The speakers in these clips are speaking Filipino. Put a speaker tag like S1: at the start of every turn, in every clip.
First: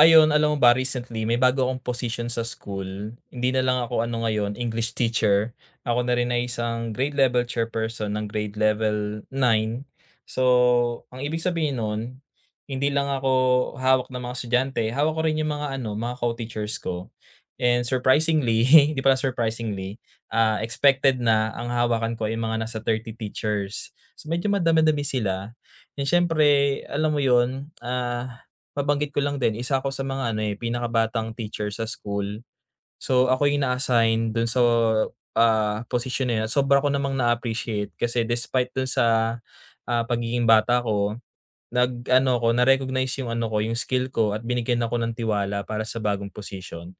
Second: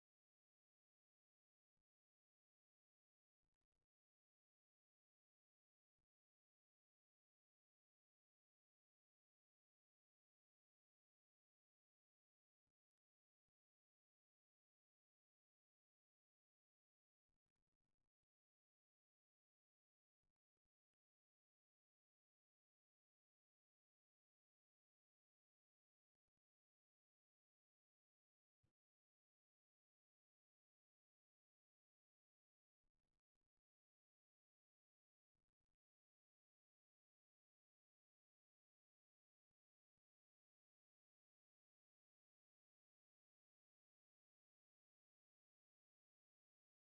S1: Ayun, alam mo ba recently may bago akong posisyon sa school. Hindi na lang ako ano ngayon, English teacher. Ako na rin ay isang grade level chairperson ng grade level nine. So, ang ibig sabihin nun, hindi lang ako hawak ng mga estudyante, hawak ko rin yung mga ano, mga co-teachers ko. And surprisingly, hindi pala surprisingly, expected na ang hawakan ko ay mga nasa 30 teachers. So medyo madami-dami sila. And syempre, alam mo yun, Mabanggit ko lang din isa ako sa mga ano, eh, pinakabatang teacher sa school. So, ako yung na-assign dun sa, position na yun at sobra ko namang na-appreciate kasi despite dun sa, pagiging bata ko, nag-ano ko, na-recognize yung ano ko, yung skill ko at binigyan ako ng tiwala para sa bagong position.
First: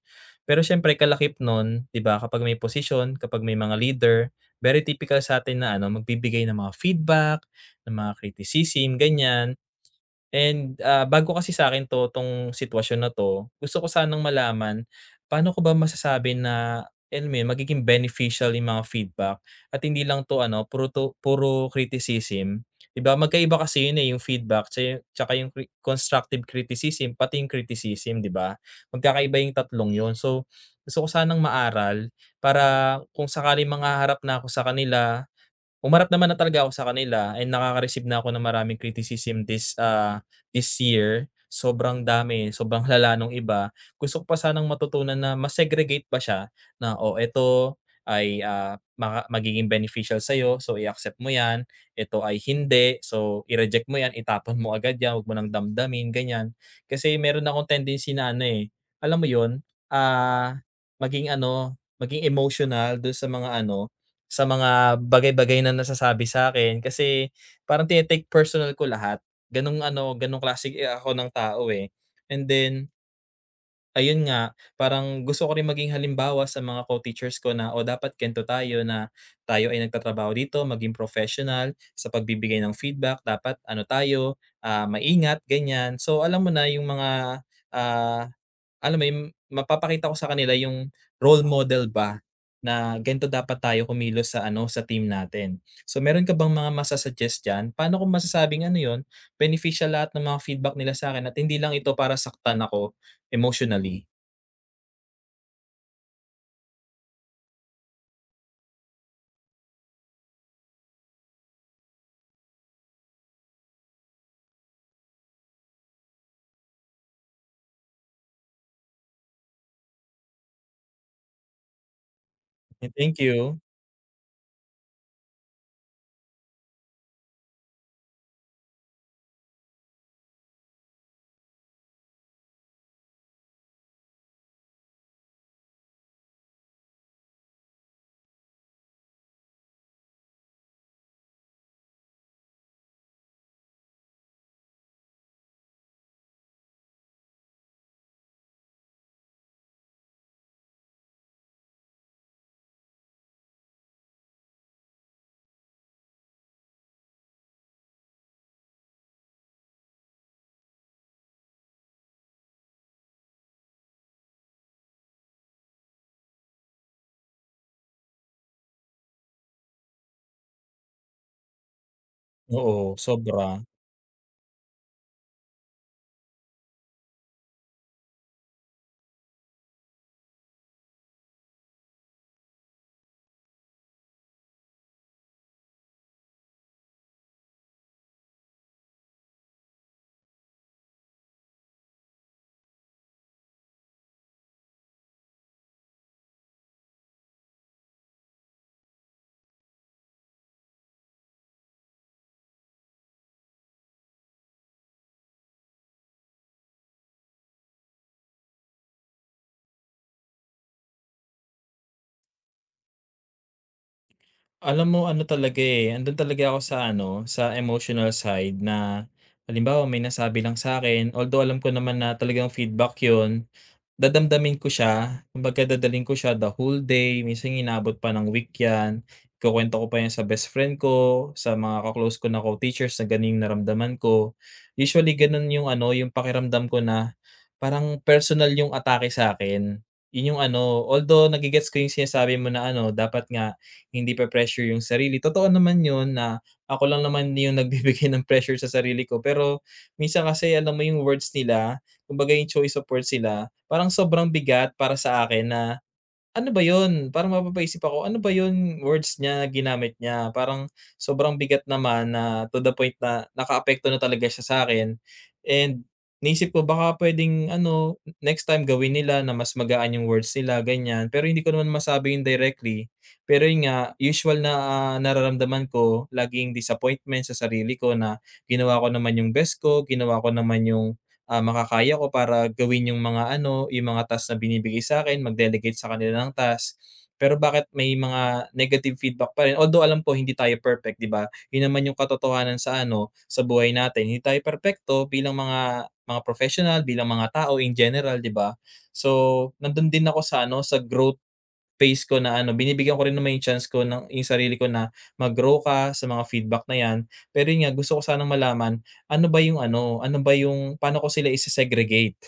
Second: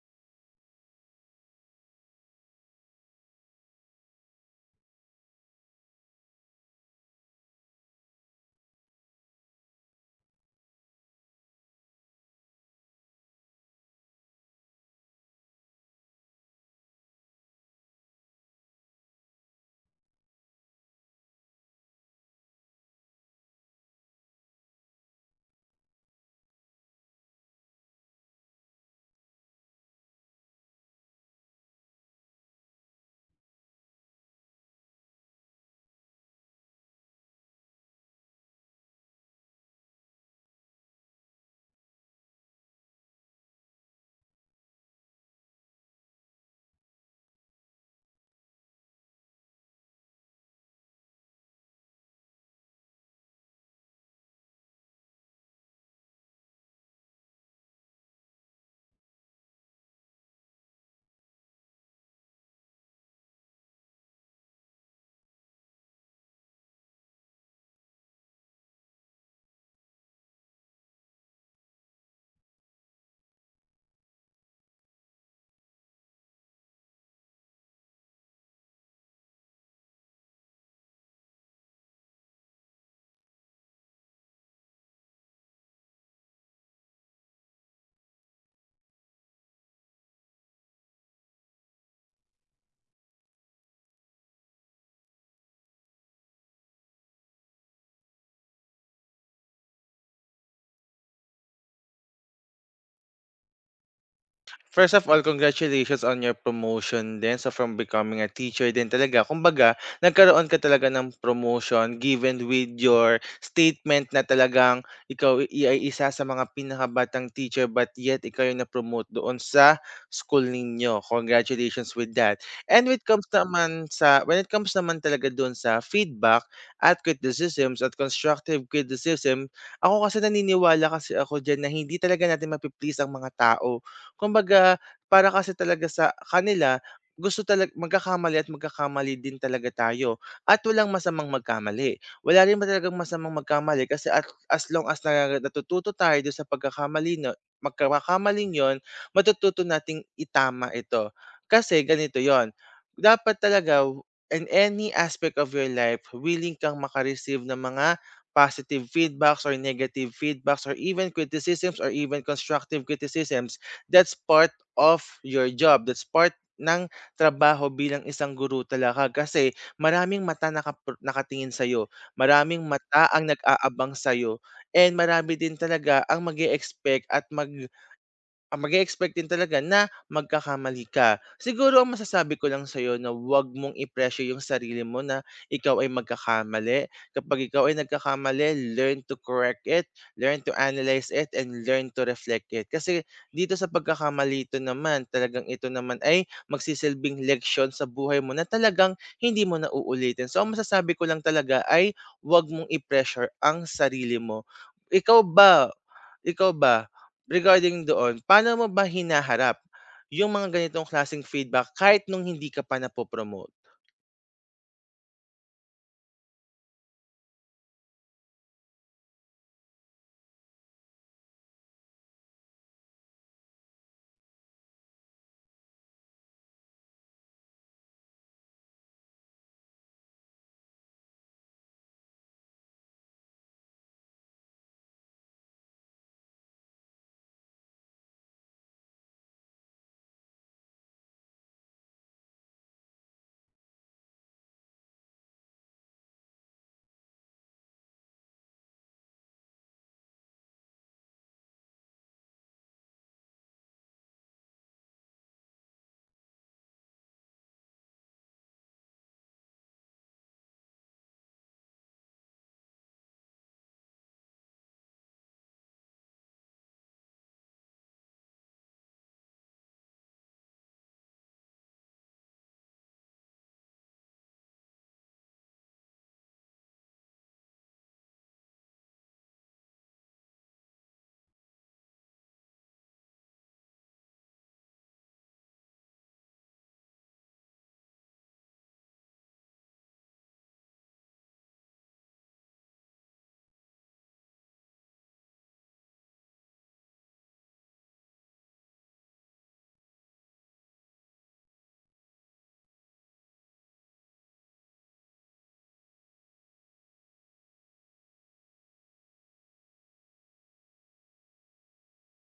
S1: Pero siyempre kalakip nun, 'di ba, kapag may position, kapag may mga leader, very typical sa'tin na ano, magbibigay ng mga feedback, ng mga criticism, ganyan. And, bago kasi sa akin 'to, 'tong sitwasyon na 'to, gusto ko sanang malaman, paano ko ba masasabi na, alam mo yun, magiging beneficial yung mga feedback at hindi lang 'to ano, puro 'to puro criticism, Magkaiba kasi yun, eh, yung feedback tsaka yung constructive criticism, pati yung criticism, 'di ba? Magkakaiba yung tatlong yun. So, gusto ko sanang maaral para kung sakaling manghaharap na ako sa kanila umarap naman na talaga ako sa kanila and nakaka-receive na ako ng maraming criticism this year. Sobrang dami, sobrang lala nung iba. Gusto ko pa sanang matutunan na mas segregate pa siya na, "Oh, eto ay, magiging beneficial sa'yo, so i-accept mo 'yan. Eto ay hindi, so i-reject mo 'yan, itapon mo agad 'yan, 'wag mo nang damdamin." Ganyan. Kasi meron akong tendency na ano, eh, alam mo 'yun, ah, maging ano, maging emotional dun sa mga ano, sa mga bagay-bagay na nasasabi sa akin, kasi parang tini-take personal ko lahat. Gano'ng ano, gano'ng klase, eh, ako ng tao, eh. And then Ayun nga, parang gusto ko rin maging halimbawa sa mga co-teachers ko na, "O, dapat kento tayo na tayo ay nagtatrabaho dito, maging professional sa pagbibigay ng feedback, dapat ano tayo, maingat." Ganyan. So, ah, alam mo yung mapapakita ko sa kanila yung role model ba na ganito dapat tayo kumilos sa ano, sa team natin. So, meron ka bang mga masa-suggest dyan? Paano ko masasabing ano yon beneficial lahat ng mga feedback nila sa akin at hindi lang ito para saktan ako? Emotionally.
S2: First of all, congratulations on your promotion din. So from becoming a teacher din talaga, kumbaga, nagkaroon ka talaga ng promotion given with your statement na talagang ay isa sa mga pinakabatang teacher but yet ikaw yung na-promote doon sa school ninyo. Congratulations with that. And
S1: Eh, thank you.
S2: when it comes naman talaga doon sa feedback at criticisms at constructive criticism, ako kasi naniniwala kasi ako diyan na hindi talaga natin mapi-please ang mga tao. Kumbaga, para kasi talaga sa kanila, gusto talag magkakamali at magkakamali din talaga tayo at walang masamang magkamali. Wala rin ba talagang masamang magkamali kasi at as long as na natututo tayo do'n sa pagkakamali no pagkakamaling 'yon, matututo nating itama ito. Kasi ganito 'yon, dapat talaga in any aspect of your life, willing kang maka-receive ng mga positive feedbacks or negative feedbacks or even criticisms or even constructive criticisms, that's part of your job. That's part ng trabaho bilang isang guru talaga kasi maraming mata nakapro nakatingin sa'yo, maraming
S1: Oo,
S2: mata ang
S1: sobra.
S2: nag-aabang sa'yo, and marami din talaga ang mag expect at mag expect din talaga na magkakamali ka. Siguro ang masasabi ko lang sa'yo na 'wag mong i-pressure yung sarili mo na ikaw ay magkakamali. Kapag ikaw ay nagkakamali, learn to correct it, learn to analyze it, and learn to reflect it. Kasi dito sa pagkakamali ito naman, talagang ito naman ay magsisilbing leksyon sa buhay mo na talagang hindi mo na uulitin. So ang masasabi ko lang talaga ay 'wag mong i-pressure ang sarili mo. Ikaw ba ikaw ba, regarding doon, paano mo ba hinaharap yung mga ganitong klaseng feedback kahit nung hindi ka pa napo-promote?
S1: Alam mo ano talaga, eh, andun talaga ako sa ano, sa emotional side na halimbawa may nasabi lang sa akin, although alam ko naman na talagang feedback yun. Dadamdamin ko siya, kumbaga dadaling ko siya the whole day, minsan inaabot pa ng week 'yan. Ikukuwento ko pa 'yan sa best friend ko, sa mga ko na co-teachers na gano'n yung naramdaman ko. Usually gano'n yung ano, yung pakiramdam ko na parang personal yung atake sa'kin. 'Yun yung ano, although gets ko yung sinasabi mo na ano, dapat nga hindi pe-pressure yung sarili. Totoo naman 'yun na ako lang naman yung nagbibigay ng pressure sa sarili ko, pero minsan kasi alam mo yung words nila, kumbaga yung choice of words sila. Parang sobrang bigat para sa akin na, ano ba 'yun? Parang mapapaisip ako, ano ba 'yun words niya, ginamit niya? Parang sobrang bigat naman na to the point na nakaapekto na talaga siya sa'kin and naisip ko baka puwedeng ano, next time gawin nila na mas magaan yung words nila, ganiyan. Pero hindi ko naman masabi yun directly. Pero yun nga, usual na, nararamdaman ko laging disappointment sa sarili ko na ginawa ko naman yung best ko, ginawa ko naman yung makakaya ko para gawin yung mga ano, yung mga task na binibigay sa'kin, mag-delegate sa kanila ng task. Pero bakit may mga negative feedback pa rin, although alam ko hindi tayo perfect, 'di ba? Yun naman yung katotohanan sa ano, sa buhay natin. Hindi tayo perpekto bilang mga professional, bilang mga tao in general, 'di ba? So, nandun din ako sa ano, sa growth phase ko na ano, binibigyan ko rin naman yung chance ko ng yung sarili ko na mag-grow ka sa mga feedback na 'yan. Pero yun nga, gusto ko sanang malaman, ano ba yung ano, ano ba yung paano ko sila ise-segregate?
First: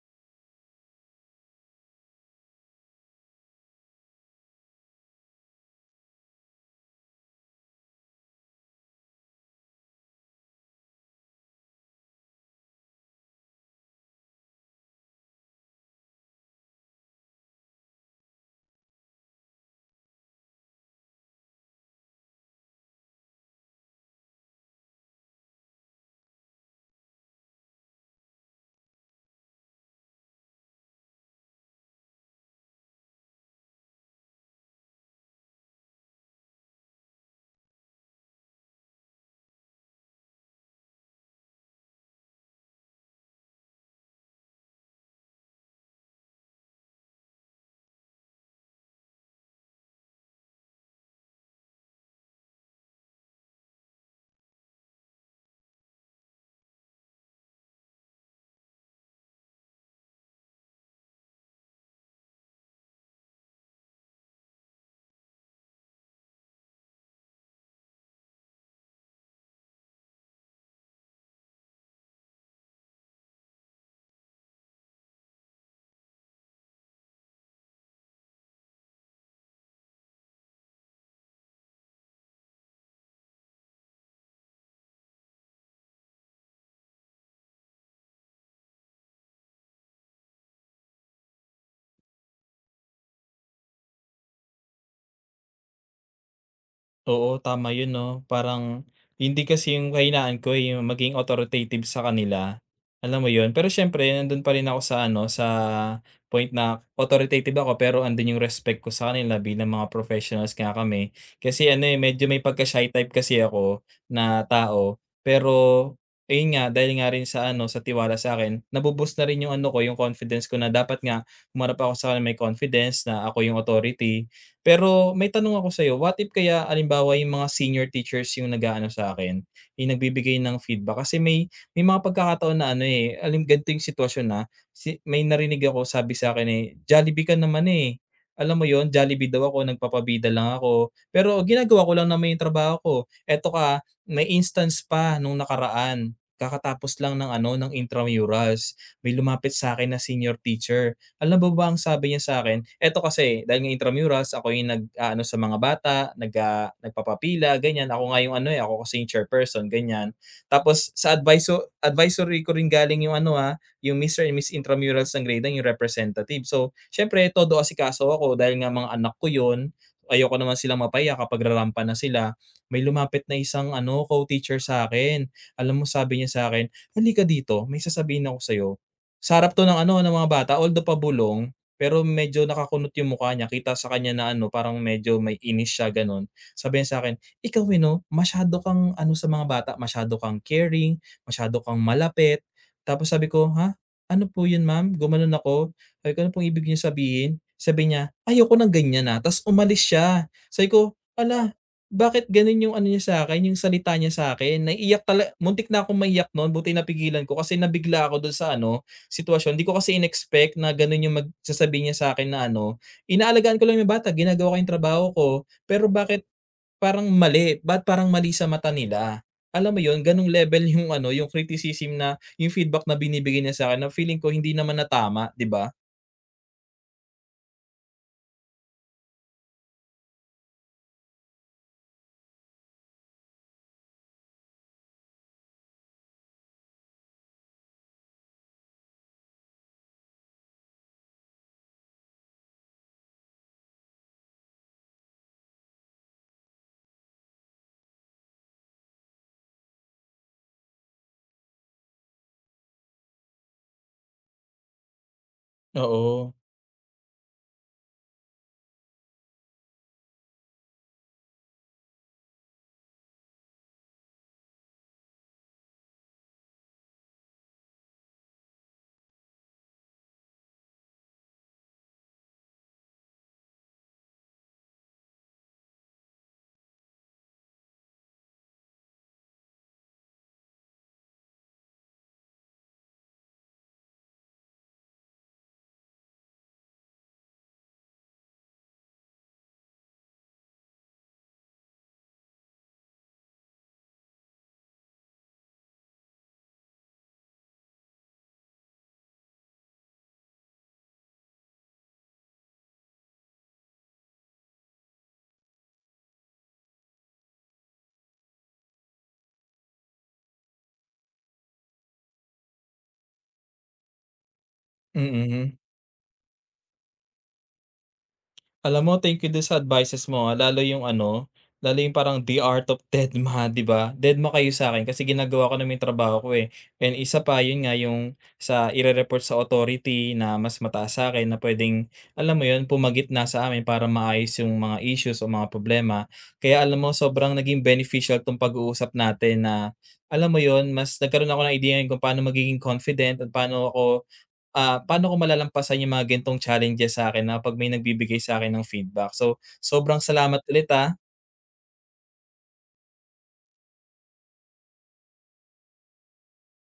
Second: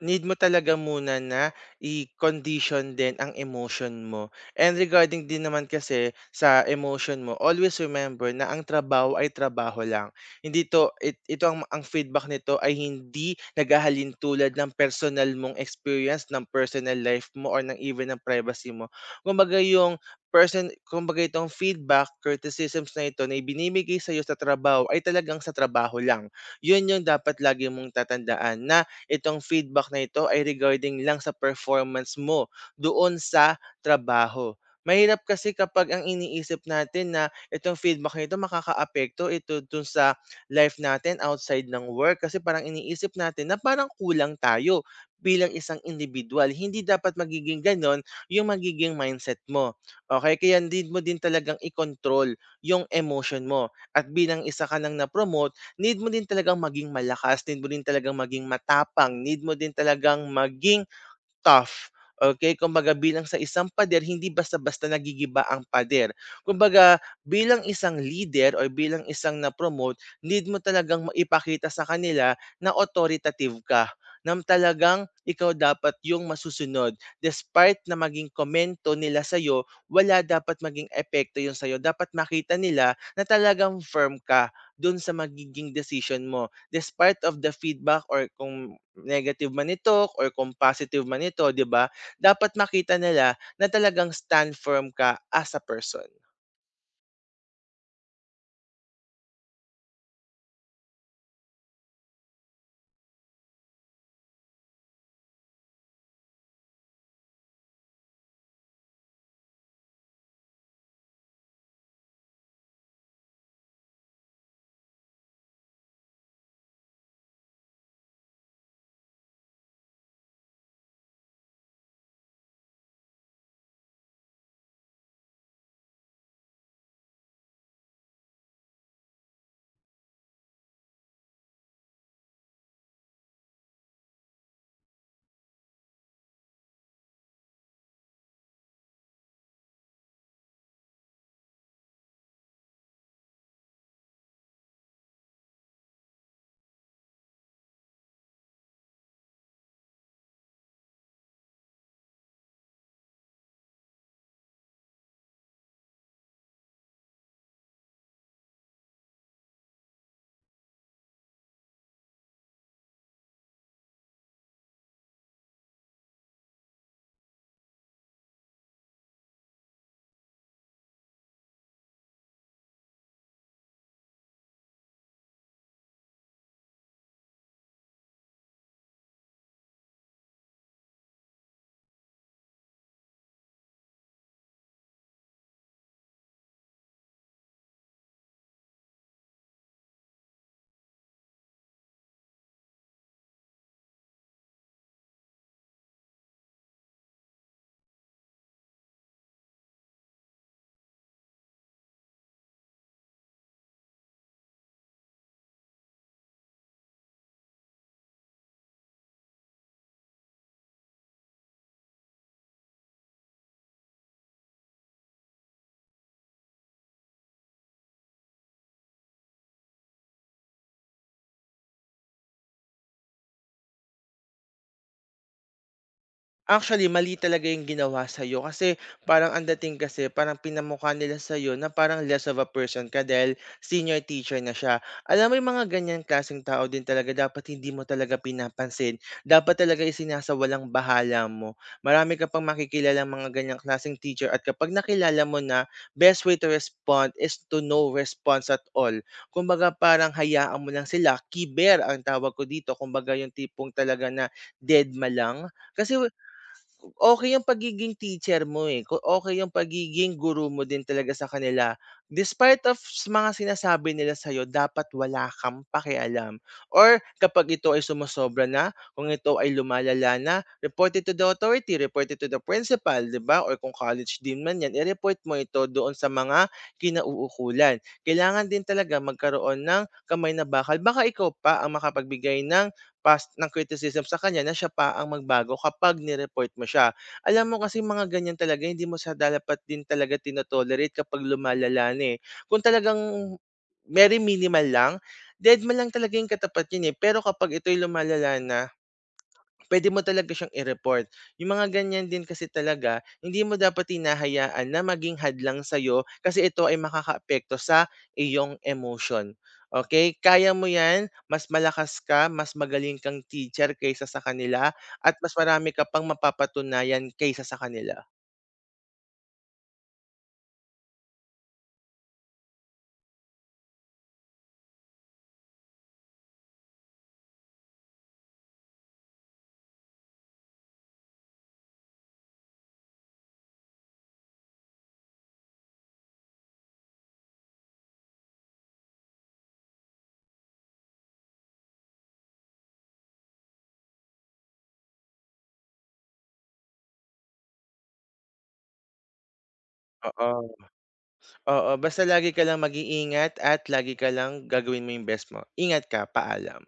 S2: Need mo talaga muna na i-condition din ang emotion mo. And regarding din naman kasi sa emotion mo, always remember na ang trabaho ay trabaho lang. Hindi to it, ito ang feedback nito ay hindi naghahalin tulad ng personal mong experience, ng personal life mo or ng even ng privacy mo. Kumbaga yung person, kumbaga itong feedback, criticisms na ito na ibinibigay sa iyo sa trabaho ay talagang sa trabaho lang. Yun yung dapat lagi mong tatandaan na itong feedback na ito ay regarding lang sa performance mo doon sa trabaho. Mahirap kasi kapag ang iniisip natin na itong feedback na ito makakaapekto ito dun sa life natin outside ng work kasi parang iniisip natin na parang kulang tayo bilang isang individual. Hindi dapat magiging ganon yung magiging mindset mo. Okay? Kaya hindi mo din talagang i-control yung emotion mo. At bilang isa ka nang na-promote, need mo din talagang maging malakas, need mo din talagang maging matapang, need mo din talagang maging tough, okay. Kumbaga bilang sa isang pader hindi basta-basta nagigiba ang pader. Kumbaga bilang isang leader or bilang isang na-promote, need mo talagang maipakita sa kanila na authoritative ka, na talagang ikaw dapat yung masusunod. Despite na maging komento nila sa'yo, wala dapat maging epekto yun sa'yo. Dapat makita nila na talagang firm ka dun sa magiging decision mo despite of the feedback or kung negative man ito or kung positive man ito, 'di ba? Dapat makita nila na talagang stand firm ka as a person.
S1: Oo, tama yun 'no, parang hindi kasi yung kahinaan ko, eh, yung maging authoritative sa kanila, alam mo yun? Pero siyempre nandun pa rin ako sa ano, sa point na authoritative ako pero andun yung respect ko sa kanila bilang mga professionals nga kami. Kasi ano, eh, medyo may pagka-shy type kasi ako na tao, pero ayun nga, dahil nga rin sa ano, sa tiwala sa'kin, nabo-boost na rin yung ano ko, yung confidence ko na dapat nga humarap ako sa kanila may confidence na ako yung authority. Pero may tanong ako sa'yo, what if kaya halimbawa yung mga senior teachers yung nag-aano sa'kin, yung nagbibigay ng feedback kasi may mga pagkakataon na ano, eh, ganito yung sitwasyon, na, may narinig ako sabi sa akin eh, "Jollibee ka naman, eh." Alam mo yon, Jollibee daw ako, nagpapabida lang ako, pero ginagawa ko lang naman yung trabaho ko. Eto ka, may instance pa nung nakaraan, kakatapos lang ng ano, ng intramurals, may lumapit sa akin na senior teacher. Alam mo ba ang sabi niya sa'kin, eto kasi dahil ng intramurals ako yung nag-aano sa mga bata, nagpapapila ganyan, ako nga yung ano, eh, ako kasi yung chairperson ganyan. Tapos sa advisory ko rin galing yung ano, yung Mr. and Miss Intramurals ng grade 9 yung representative. So, siyempre todo asikaso ako dahil nga mga anak ko yun, ayoko naman silang mapaya kapag rarampa na sila. May lumapit na isang ano, co-teacher sa akin. Alam mo sabi niya sa'kin, "Halika dito, may sasabihin ako sa'yo." Sa harap 'to ng ano, ng mga bata, although pabulong, pero medyo nakakunot yung mukha niya. Kita sa kanya na ano, parang medyo may inis siya, gano'n. Sabi niya sa'kin, "Ikaw, eh, 'no, masyado kang ano sa mga bata, masyado kang caring, masyado kang malapit." Tapos sabi ko, "Ha? Ano po yun, ma'am?" Gumanon ako. Sabi ko, "Ano pong ibig niyong sabihin?" Sabi niya, "Ayoko ng ganyan, ah." Ta's umalis siya. Sabi ko, "Hala, bakit gano'n yung ano niya sa akin yung salita niya sa'kin?" Naiiyak muntik na akong maiyak no'n, buti napigilan ko kasi nabigla ako do'n sa ano, sitwasyon, di ko kasi in-expect na gano'n yung sasabihin niya sa akin na ano, inaalagaan ko lang yung bata, ginagawa ko yung trabaho ko, pero bakit parang mali, ba't parang mali sa mata nila? Alam mo yun, gano'ng level yung ano, yung criticism na yung feedback na binibigay niya sa akin na feeling ko hindi naman natama tama, di ba?
S2: Actually, mali talaga yung ginawa sa'yo kasi parang ang dating kasi parang pinamukha nila sa'yo na parang less of a person ka dahil senior teacher na siya. Alam mo yung mga ganyan klaseng tao din talaga dapat hindi mo talaga pinapansin. Dapat talaga isinasawalang bahala mo. Marami ka pang makikilala mga ganyang klaseng teacher at kapag nakilala mo na, best way to respond is to no response at all. Kumbaga parang hayaan mo lang sila. Kiber ang tawag ko dito. Kumbaga yung tipong talaga na dead ma lang. Kasi
S1: Oo.
S2: okey yung pagiging teacher mo, eh, ko okey yung pagiging guru mo din talaga sa kanila. Despite of mga sinasabi nila sa'yo dapat wala kang pakialam or kapag ito ay sumasobra na, kung ito ay lumalala na, report it to the authority, report it to the principal, 'di ba? Or kung college dean man 'yan, i-report mo ito doon sa mga kinauukulan. Kailangan din talaga magkaroon ng kamay na bakal. Baka ikaw pa ang makapagbigay ng past ng criticism sa kanya na siya pa ang magbago kapag ni-report mo siya. Alam mo kasi mga ganyan talaga hindi mo sa dapat din talaga tino kapag lumalala na, eh. Kung talagang very minimal lang, dedma lang talaga yung katapat yun, eh, pero kapag ito'y lumalala na puwede mo talaga siyang i-report. Yung mga ganyan din kasi talaga, hindi mo dapat hinahayaan na maging hadlang sa'yo kasi ito ay makakaapekto sa iyong emotion, okay. Kaya mo 'yan, mas malakas ka, mas magaling kang teacher kaysa sa kanila at mas
S1: Mm.
S2: marami ka pang mapapatunayan kaysa sa kanila.
S1: Alam mo, thank you dun sa advices mo, lalo yung parang the art of dedma, 'di ba? Dedma kayo sa akin, kasi ginagawa ko naman yung trabaho ko, eh, and isa pa, yun nga yung sa ire-report sa authority na mas mataas sa'kin na pwedeng alam mo yun, pumagit na sa amin para maayos yung mga issues o mga problema. Kaya alam mo, sobrang naging beneficial 'tong pag-uusap natin na, alam mo yun, mas nagkaroon ako ng ideya kung paano magiging confident at paano ko malalampasan yung mga ganitong challenges sa akin, na 'pag may nagbibigay sa akin ng feedback. So, sobrang salamat ulit,
S2: Oo, oo, basta lagi ka lang mag-iingat at lagi ka lang gagawin mo yung best mo. Ingat ka, paalam.